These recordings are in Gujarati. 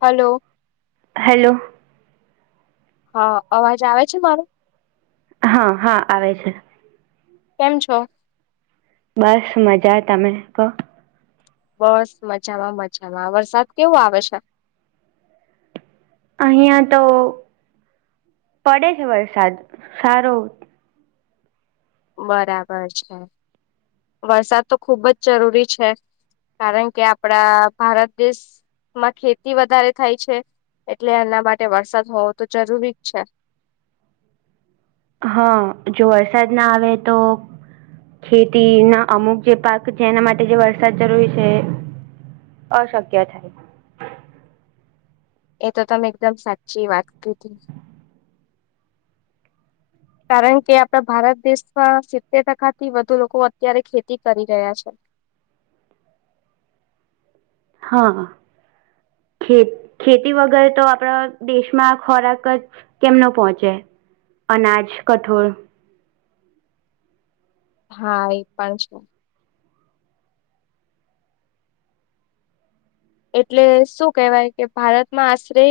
હલો હલો હા અવાજ આવે છે મારો હા હા આવે છે. કેમ છો. બસ મજા તમે કહો બસ મજામાં મજામાં વરસાદ કેવું આવે છે. અહિયાં તો પડે છે વરસાદ સારો બરાબર છે વરસાદ તો ખુબ જ જરૂરી છે. કારણ કે આપડા ભારત દેશ માં ખેતી વધારે થાય છે એટલે એના માટે વરસાદ હોવો તો જરૂરી જ છે. હા જો વરસાદ ના આવે તો? ખેતી ના અમુક જે પાક છે એના માટે જે વરસાદ જરૂરી છે. અશક્ય થાય. એ તો તમે એકદમ સાચી વાત કીધી. કારણ કે આપડા ભારત દેશમાં સિત્તેર ટકા થી વધુ લોકો અત્યારે ખેતી કરી રહ્યા છે. હા ખે ખેતી વગર તો આપણા દેશમાં ખોરાક જ કેમ નુ પહોંચે અનાજ કઠોળ હા એ પણ શુ એટલે શું કેહેવાય કે ભારતમાં આશરે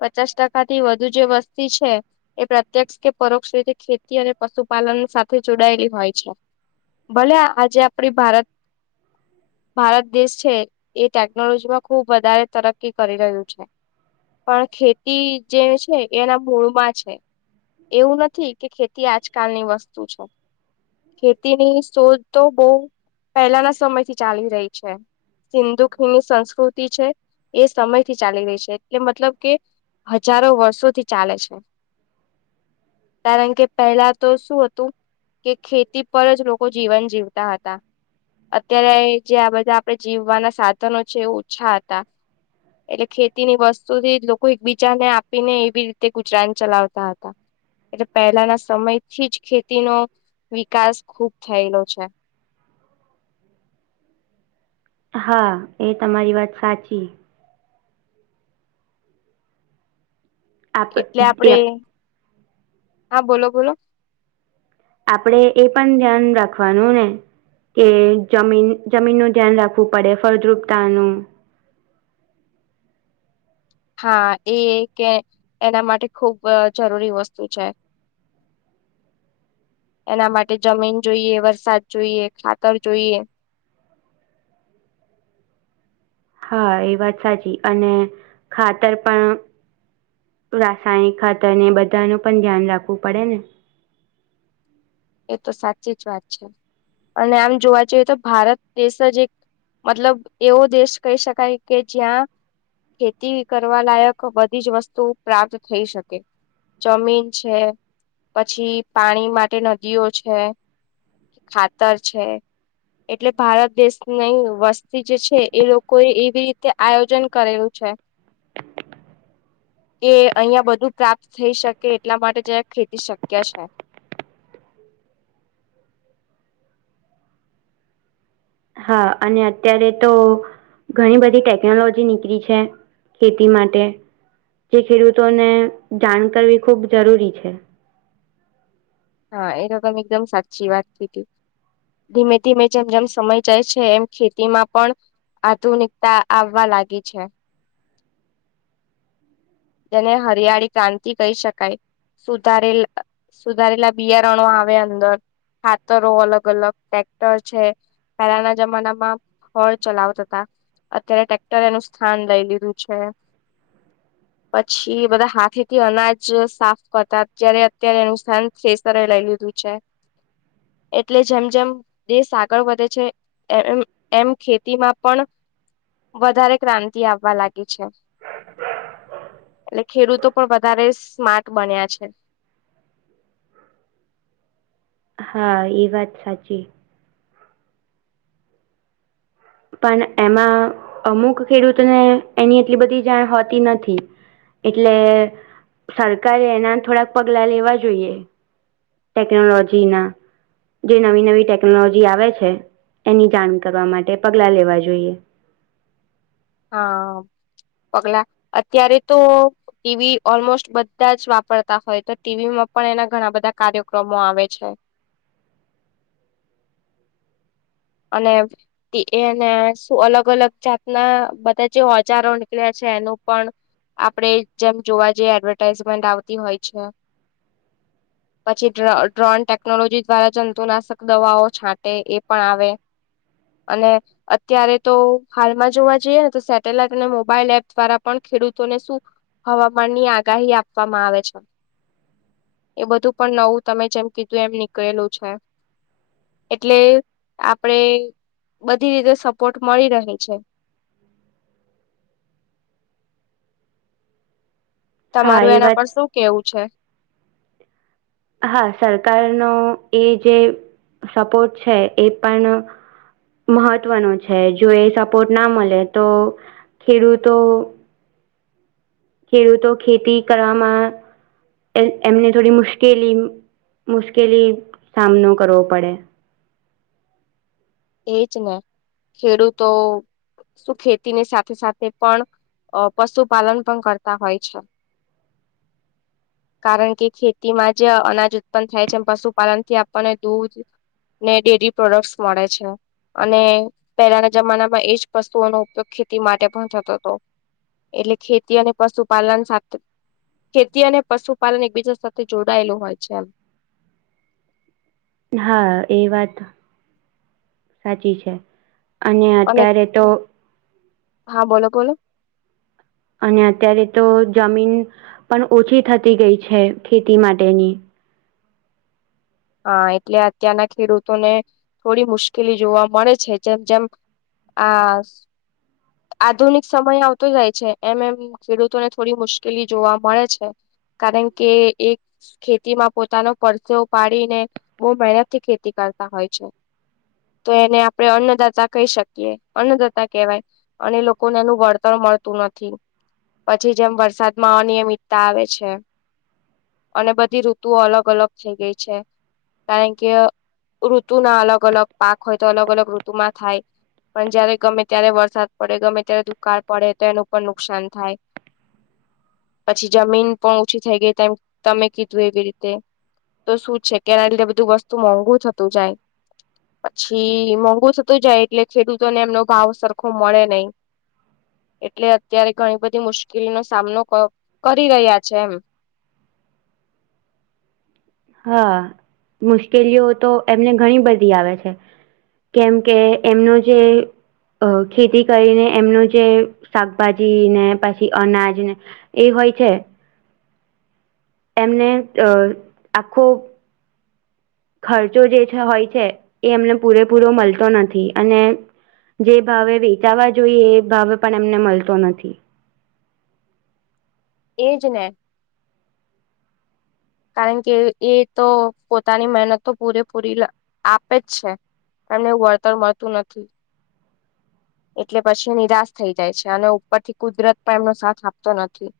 પચાસ ટકા થી વધુ જે વસ્તી છે. એ પ્રત્યક્ષ કે પરોક્ષ રીતે ખેતી અને પશુપાલન સાથે જોડાયેલી હોય છે. ભલે આજે આપડી ભારત ભારત દેશ છે એ ટેકનોલોજી માં ખુબ વધારે તરકી કરી રહ્યું છે. પણ ખેતી જે છે એના મૂળમાં છે. એવું નથી કે ખેતી આજકાલ ની વસ્તુ છે. ખેતીની શોધ તો બહ પહેલાના સમય થી ચાલી રહી છે. હિન્દ ની સંસ્કૃતિ છે એ સમયથી ચાલી રહી છે એટલે મતલબ કે હજારો વર્ષોથી ચાલે છે. કારણ કે પહેલા તો શું હતું. કે ખેતી પર જ લોકો જીવન જીવતા હતા. અત્યારે જે આ બધા આપડે જીવવાના સાધનો છે એ ઓછા હતા. એટલે ખેતીની વસ્તુથી લોકો એકબીજાને આપી ને એવી રીતે ગુજરાન ચલાવતા હતા. એટલે પહેલાના સમયથી જ ખેતીનો વિકાસ ખુબ થયેલો છે. હા એ તમારી વાત સાચી. આપ એટલે આપડે હા બોલો બોલો આપણેે એ પણ ધ્યાન રાખવાનું ને કે જમીન જમીનનું ધ્યાન રાખવું પડે ફળદ્રુપતાનું હા એ કે એના માટે ખુબ જરૂરી વસ્તુ છે. હ [inaudible] એના માટે જમીન જોઈએ વરસાદ જોઈએ ખાતર જોઈએ હા એ વાત સાચી અને ખાતર પણ રાસાયણિક ખાતર ને એ બધા ન પણ ધ્યાન રાખવું પડે ને એ તો સાચી જ વાત છે અને આમ જોવા જઈએ તો ભારત દેશ જ એક મતલબ એવો દેશ કહી શકાય કે જ્યાં ખેતી કરવા લાયક બધી જ વસ્તુ પ્રાપ્ત થઈ શકે. જમીન છે, પછી પાણી માટે નદીઓ છે, ખાતર છે, એટલે ભારત દેશની વસ્તી જે છે એ લોકોએ એવી રીતે આયોજન કરેલું છે. [unintelligible] [inaudible] [inaudible] એ અહિયાં બધું પ્રાપ્ત થઈ શકે એટલા માટે જ ખેતી શક્ય છે. હા અને અત્યારે તો ઘણી બધી ટેકનોલોજી નીકળી છે. ખેતી માટે જે ખેડૂતોને જાણ કરવી ખૂબ જરૂરી છે. હા એ તો તમે એકદમ સાચી વાત કિધી. ધીમે ધીમે જેમ જેમ સમય જાય છે એમ ખેતીમાં પણ આધુનિકતા આવવા લાગી છે. જેને હરિયાળી ક્રાંતિ કહી શકાય સુધારેલા સુધારેલા બિયારણો આવે અંદર, ખાતરો અલગ અલગ, ટ્રેક્ટર છે, પહેલાના જમાનામાં હડ ચલાવતા હતા. અત્યારે ટ્રેક્ટર એનું સ્થાન લઈ લીધું છે. પછી બધા હાથેથી અનાજ સાફ કરતા અત્યારે અત્યારે એનું સ્થાન ખેસરે લઈ લીધું છે એટલે જેમ જેમ દેશ આગળ વધે છે. એ એમ એમ ખેતીમાં પણ વધારે ક્રાંતિ આવવા લાગી છે. એટલે ખેડૂતો પણ વધારે સ્માર્ટ બન્યા છે. હા એ વાત સાચી પણ એમાં અમુક ખેડૂતોને એની એટલી બધી જાણ હોતી નથી. એટલે સરકારે એના થોડાક પગલા લેવા જોઈએ. ટેકનોલોજીના જે નવી નવી ટેકનોલોજી આવે છે એની જાણ કરવા માટે પગલાં લેવા જોઈએ. હા પગલા અત્યારે તો ટીવી ઓલમોસ્ટ બધા જ વાપરતા હોય તો ટીવી માં પણ એના ઘણા બધા કાર્યક્રમો આવે છે. અને એને શું અલગ અલગ જાતના બધા જે ઓજારો નીકળ્યા છે એનું પણ આપણેે જેમ જોવા જઈએ એડવર્ટાઈઝમેન્ટ આવતી હોય છે. પછી ડ્રો ડ્રોન ટેકનોલોજી દ્વારા જંતુનાશક દવાઓ છાંટે એ પણ આવે, અને અત્યારે તો હાલમાં જોવા જઈએ ને તો સેટેલાઈટ અને મોબાઈલ એપ દ્વારા પણ ખેડૂતોને શું હવામાનની આગાહી આપવામાં આવે છે. એ બધું પણ નવું તમે જેમ કીધું એમ નીકળેલું છે. એટલે આપડે બધી રીતે સપોર્ટ મળી રહે છે. હા તમારું એ એના વાત પર શું કેવું છે. હા સરકારનો એ જે સપોર્ટ છે એ પણ મહત્વનું છે, જો એ સપોર્ટ ના મળે તો ખેડૂતો ખેડૂતો ખેતી કરવામાં એ એમને થોડી મુશ્કેલી મુશ્કેલી સામનો કરવો પડે. એજ ને ખેડૂતો. શું ખેતીની સાથે સાથે પણ અ પશુપાલન પણ કરતા હોય છે. [inaudible] [inaudible] [inaudible] કારણ કે ખેતીમાં જે અનાજ ઉત્પન્ન થાય છે, પશુપાલન થી આપણને દૂધ ને ડેરી પ્રોડક્ટસ મળે છે‌. અને પહેલાના જમાનામાં એજ પશુઓનો ઉપયોગ ખેતી માટે પણ થતો હતો. એટલે ખેતી અને પશુપાલન સાથે ખેતી અને પશુપાલન એકબીજા સાથે જોડાયેલું હોય છે એમ હા એ વાત સાચી છે અને અત્યારે તો હા બોલો બોલો અને અત્યારે તો જમીન પણ ઓછી થતી ગઈ છે ખેતી માટેની હા એટલે અત્યારના ખેડૂતોને થોડી મુશ્કેલી જોવા મળે છે જેમ જેમ આ આધુનિક સમય આવતો જાય છે એમ એમ ખેડૂતોને થોડી મુશ્કેલી જોવા મળે છે. કારણ કે એક ખેતીમાં પોતાનો પરચો પાડીને બહુ મહેનત થી ખેતી કરતા હોય છે. તો એને આપડણે અન્નદાતા કહી શકીએ અન્નદાતા કહેવાય અને લોકોને એનું વળતર મળતું નથી પછી જેમ વરસાદ માં અનિયમિતતા આવે છે. અને બધી ઋતુઓ અલગ અલગ થઈ ગઈ છે કારણ કે ઋતુ ના અલગ અલગ પાક હોય તો અલગ અલગ ઋતુમાં થાય પણ જયારે ગમે ત્યારે વરસાદ પડે ગમે ત્યારે દુકાળ પડે તો એનું પણ નુકસાન થાય પછી જમીન પણ ઓછી થઇ ગઈ તેમ તમે કીધું એવી રીતે તો શું છે કેના લીધે બધું વસ્તુ મોંઘું થતું જાય પછી મોંઘુ થતું જાય એટલે ખેડૂતોને એમનો ભાવ સરખો મળે નહી એટલે અત્યારે ઘણી બધી મુશ્કેલી નો સામનો કરી રહ્યા છે એમ હા મુશ્કેલીઓ તો એમને ઘણી બધી આવે છે. કેમ કે એમનો જે અ ખેતી કરીને એમનું જે શાકભાજી ને પછી અનાજ ને એ હોય છે. એમને આખો ખર્ચો જે છે હોય છે એ અમને પૂરેપૂરો મળતો નથી અને જે ભાવે વેચાવા જોઈએ એ ભાવે પણ એમને મળતો નથી એ જને કારણ કે એ તો પોતાની મહેનત તો પૂરેપૂરી આપે જ છે. એમને એવું વળતર મળતું નથી એટલે પછી નિરાશ થઈ જાય છે અને ઉપર થી કુદરત પણ એમનો સાથ આપતો નથી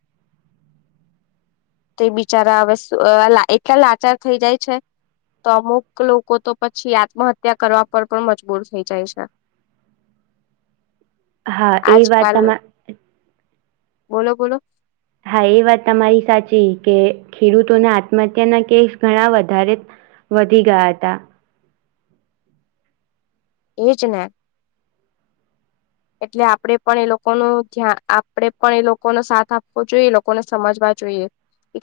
તે બિચારા હવે એટલા લાચાર થઈ જાય છે. તો અમુક લોકો તો પછી આત્મહત્યા કરવા પર પણ મજબૂર થઈ જાય છે. હા એ આજ વાત કાલ તમા બોલો બોલો હા એ વાત તમારી સાચી કે ખેડૂતોના આત્મહત્યાના કેસ ઘણા વધારે વધી ગયા હતા. એજ ને એટલે આપણેે પણ એ લોકોનું ધ્યા આપડે પણ એ લોકોનો સાથ આપવો જોઈએ એ લોકોને સમજવા જોઈએ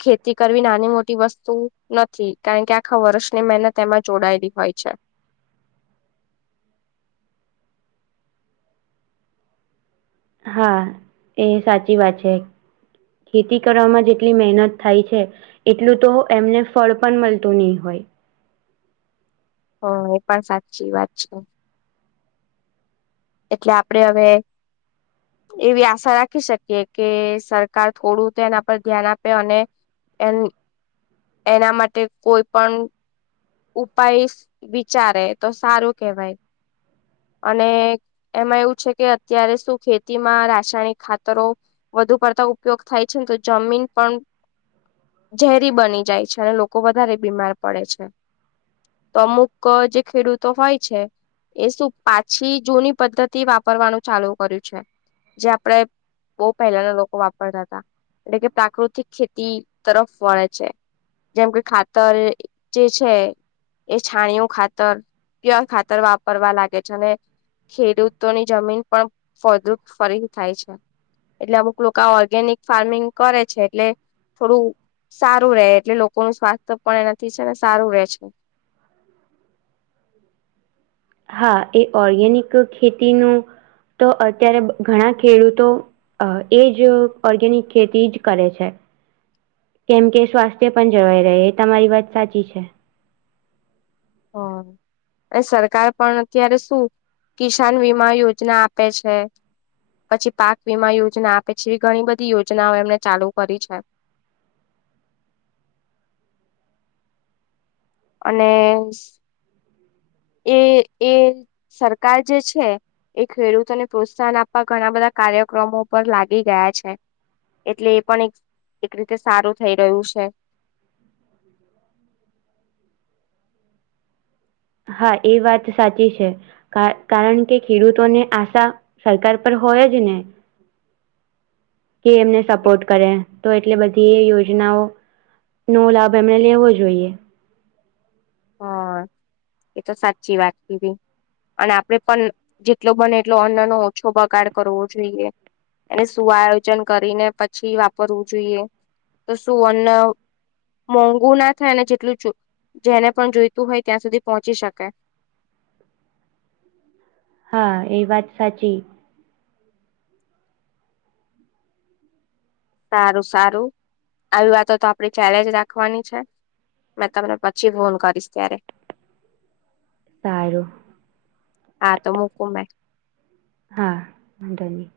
ખેતી કરવી નાની મોટી વસ્તુ નથી કારણ કે આખા વર્ષની મહેનત એમાં જોડાયેલી હોય છે. હા એ સાચી વાત છે. ખેતી કરવામાં જેટલી મહેનત થાય છે. એટલું તો એમને ફળ પણ મળતું નહી હોય હ એ પણ સાચી વાત છે. એટલે આપડે હવે એવી આશા રાખી શકીએ કે સરકાર થોડું તે એના પર ધ્યાન આપે અને એ એના માટે કોઈ પણ ઉપાય વિચારે તો સારું કેહેવાય અને એમાં એવું છે કે અત્યારે શું ખેતીમાં રાસાયણિક ખાતરો વધુ પડતા ઉપયોગ થાય છે ને તો જમીન પણ ઝેરી બની જાય છે અને લોકો વધારે બીમાર પડે છે. અમુક જે ખેડૂતો હોય છે એ શું પાછી જૂની. પદ્ધતિ વાપરવાનું ચાલુ કર્યું છે જે આપડે. બહ પહેલાના લોકો વાપરતા હતા એટલે કે પ્રાકૃતિક ખેતી તરફ વળે છે. જેમ કે ખાતર જે છે. એ છાણિયું ખાતર પ્યોર ખાતર વાપરવા લાગે છે અને. ખેડૂતોની જમીન પણ ફુ ફરી થાય છે. એટલે અમુક લોકો આ ઓર્ગેનિક ફાર્મિંગ કરે છે એટલે થોડું સારું રહેે એટલે લોકોનું સ્વાસ્થ પણ એનાથી છે ને સારું રહેે છે. [inaudible] હા એ ઓર્ગેનિક ખેતીનું તો અત્યારે ઘણા ખેડૂતો. અ એ જ ઓર્ગેનિક ખેતી જ કરે છે. કેમ કે સ્વાસ્થ્ય પણ જળવાઈ રહે એ તમારી વાત સાચી છે. હા. અને સરકાર પણ અત્યારે શું કિસાન વીમા યોજના આપે છે. પછી પાક વીમા યોજના આપે છે એવી ઘણી બધી યોજનાઓ એમને ચાલુ કરી છે. અને. એ એ સરકાર જે છે. એ ખેડૂતોને પ્રોત્સાહન આપવા ઘણા બધા કાર્યક્રમો પર લાગી ગયા છે. એટલે એ પણ એક એક રીતે સારું થઈ રહ્યું છે. હા એ વાત સાચી છે. કારણ કે ખેડૂતોને આશા સરકાર પર હોય જ ને. કે એમને સપોર્ટ કરે તો એટલે બધી એ યોજનાઓ. નો લાભ એમને લેવો જોઈએ. હા એ તો સાચી વાત કીધી અને આપડે પણ જેટલો બને એટલો અન્ન ન ઓછો બગાડ કરવો જોઈએ. એને શું આયોજન કરીને પછી વાપરવું જોઈએ તો શું અન્ન. મોંઘુ ના થાય અને જેટલું જો જેને પણ જોઈતું હોય ત્યાં સુધી પહોંચી શકે. હા એ વાત સાચી. સારું સારું આવી વાતો તો આપડી ચાલેજ રાખવાની છે. મેં તમને પછી ફોન કરીશ ત્યારે. સારૂ હા તો મૂકું મેં. હા વાધો નહી.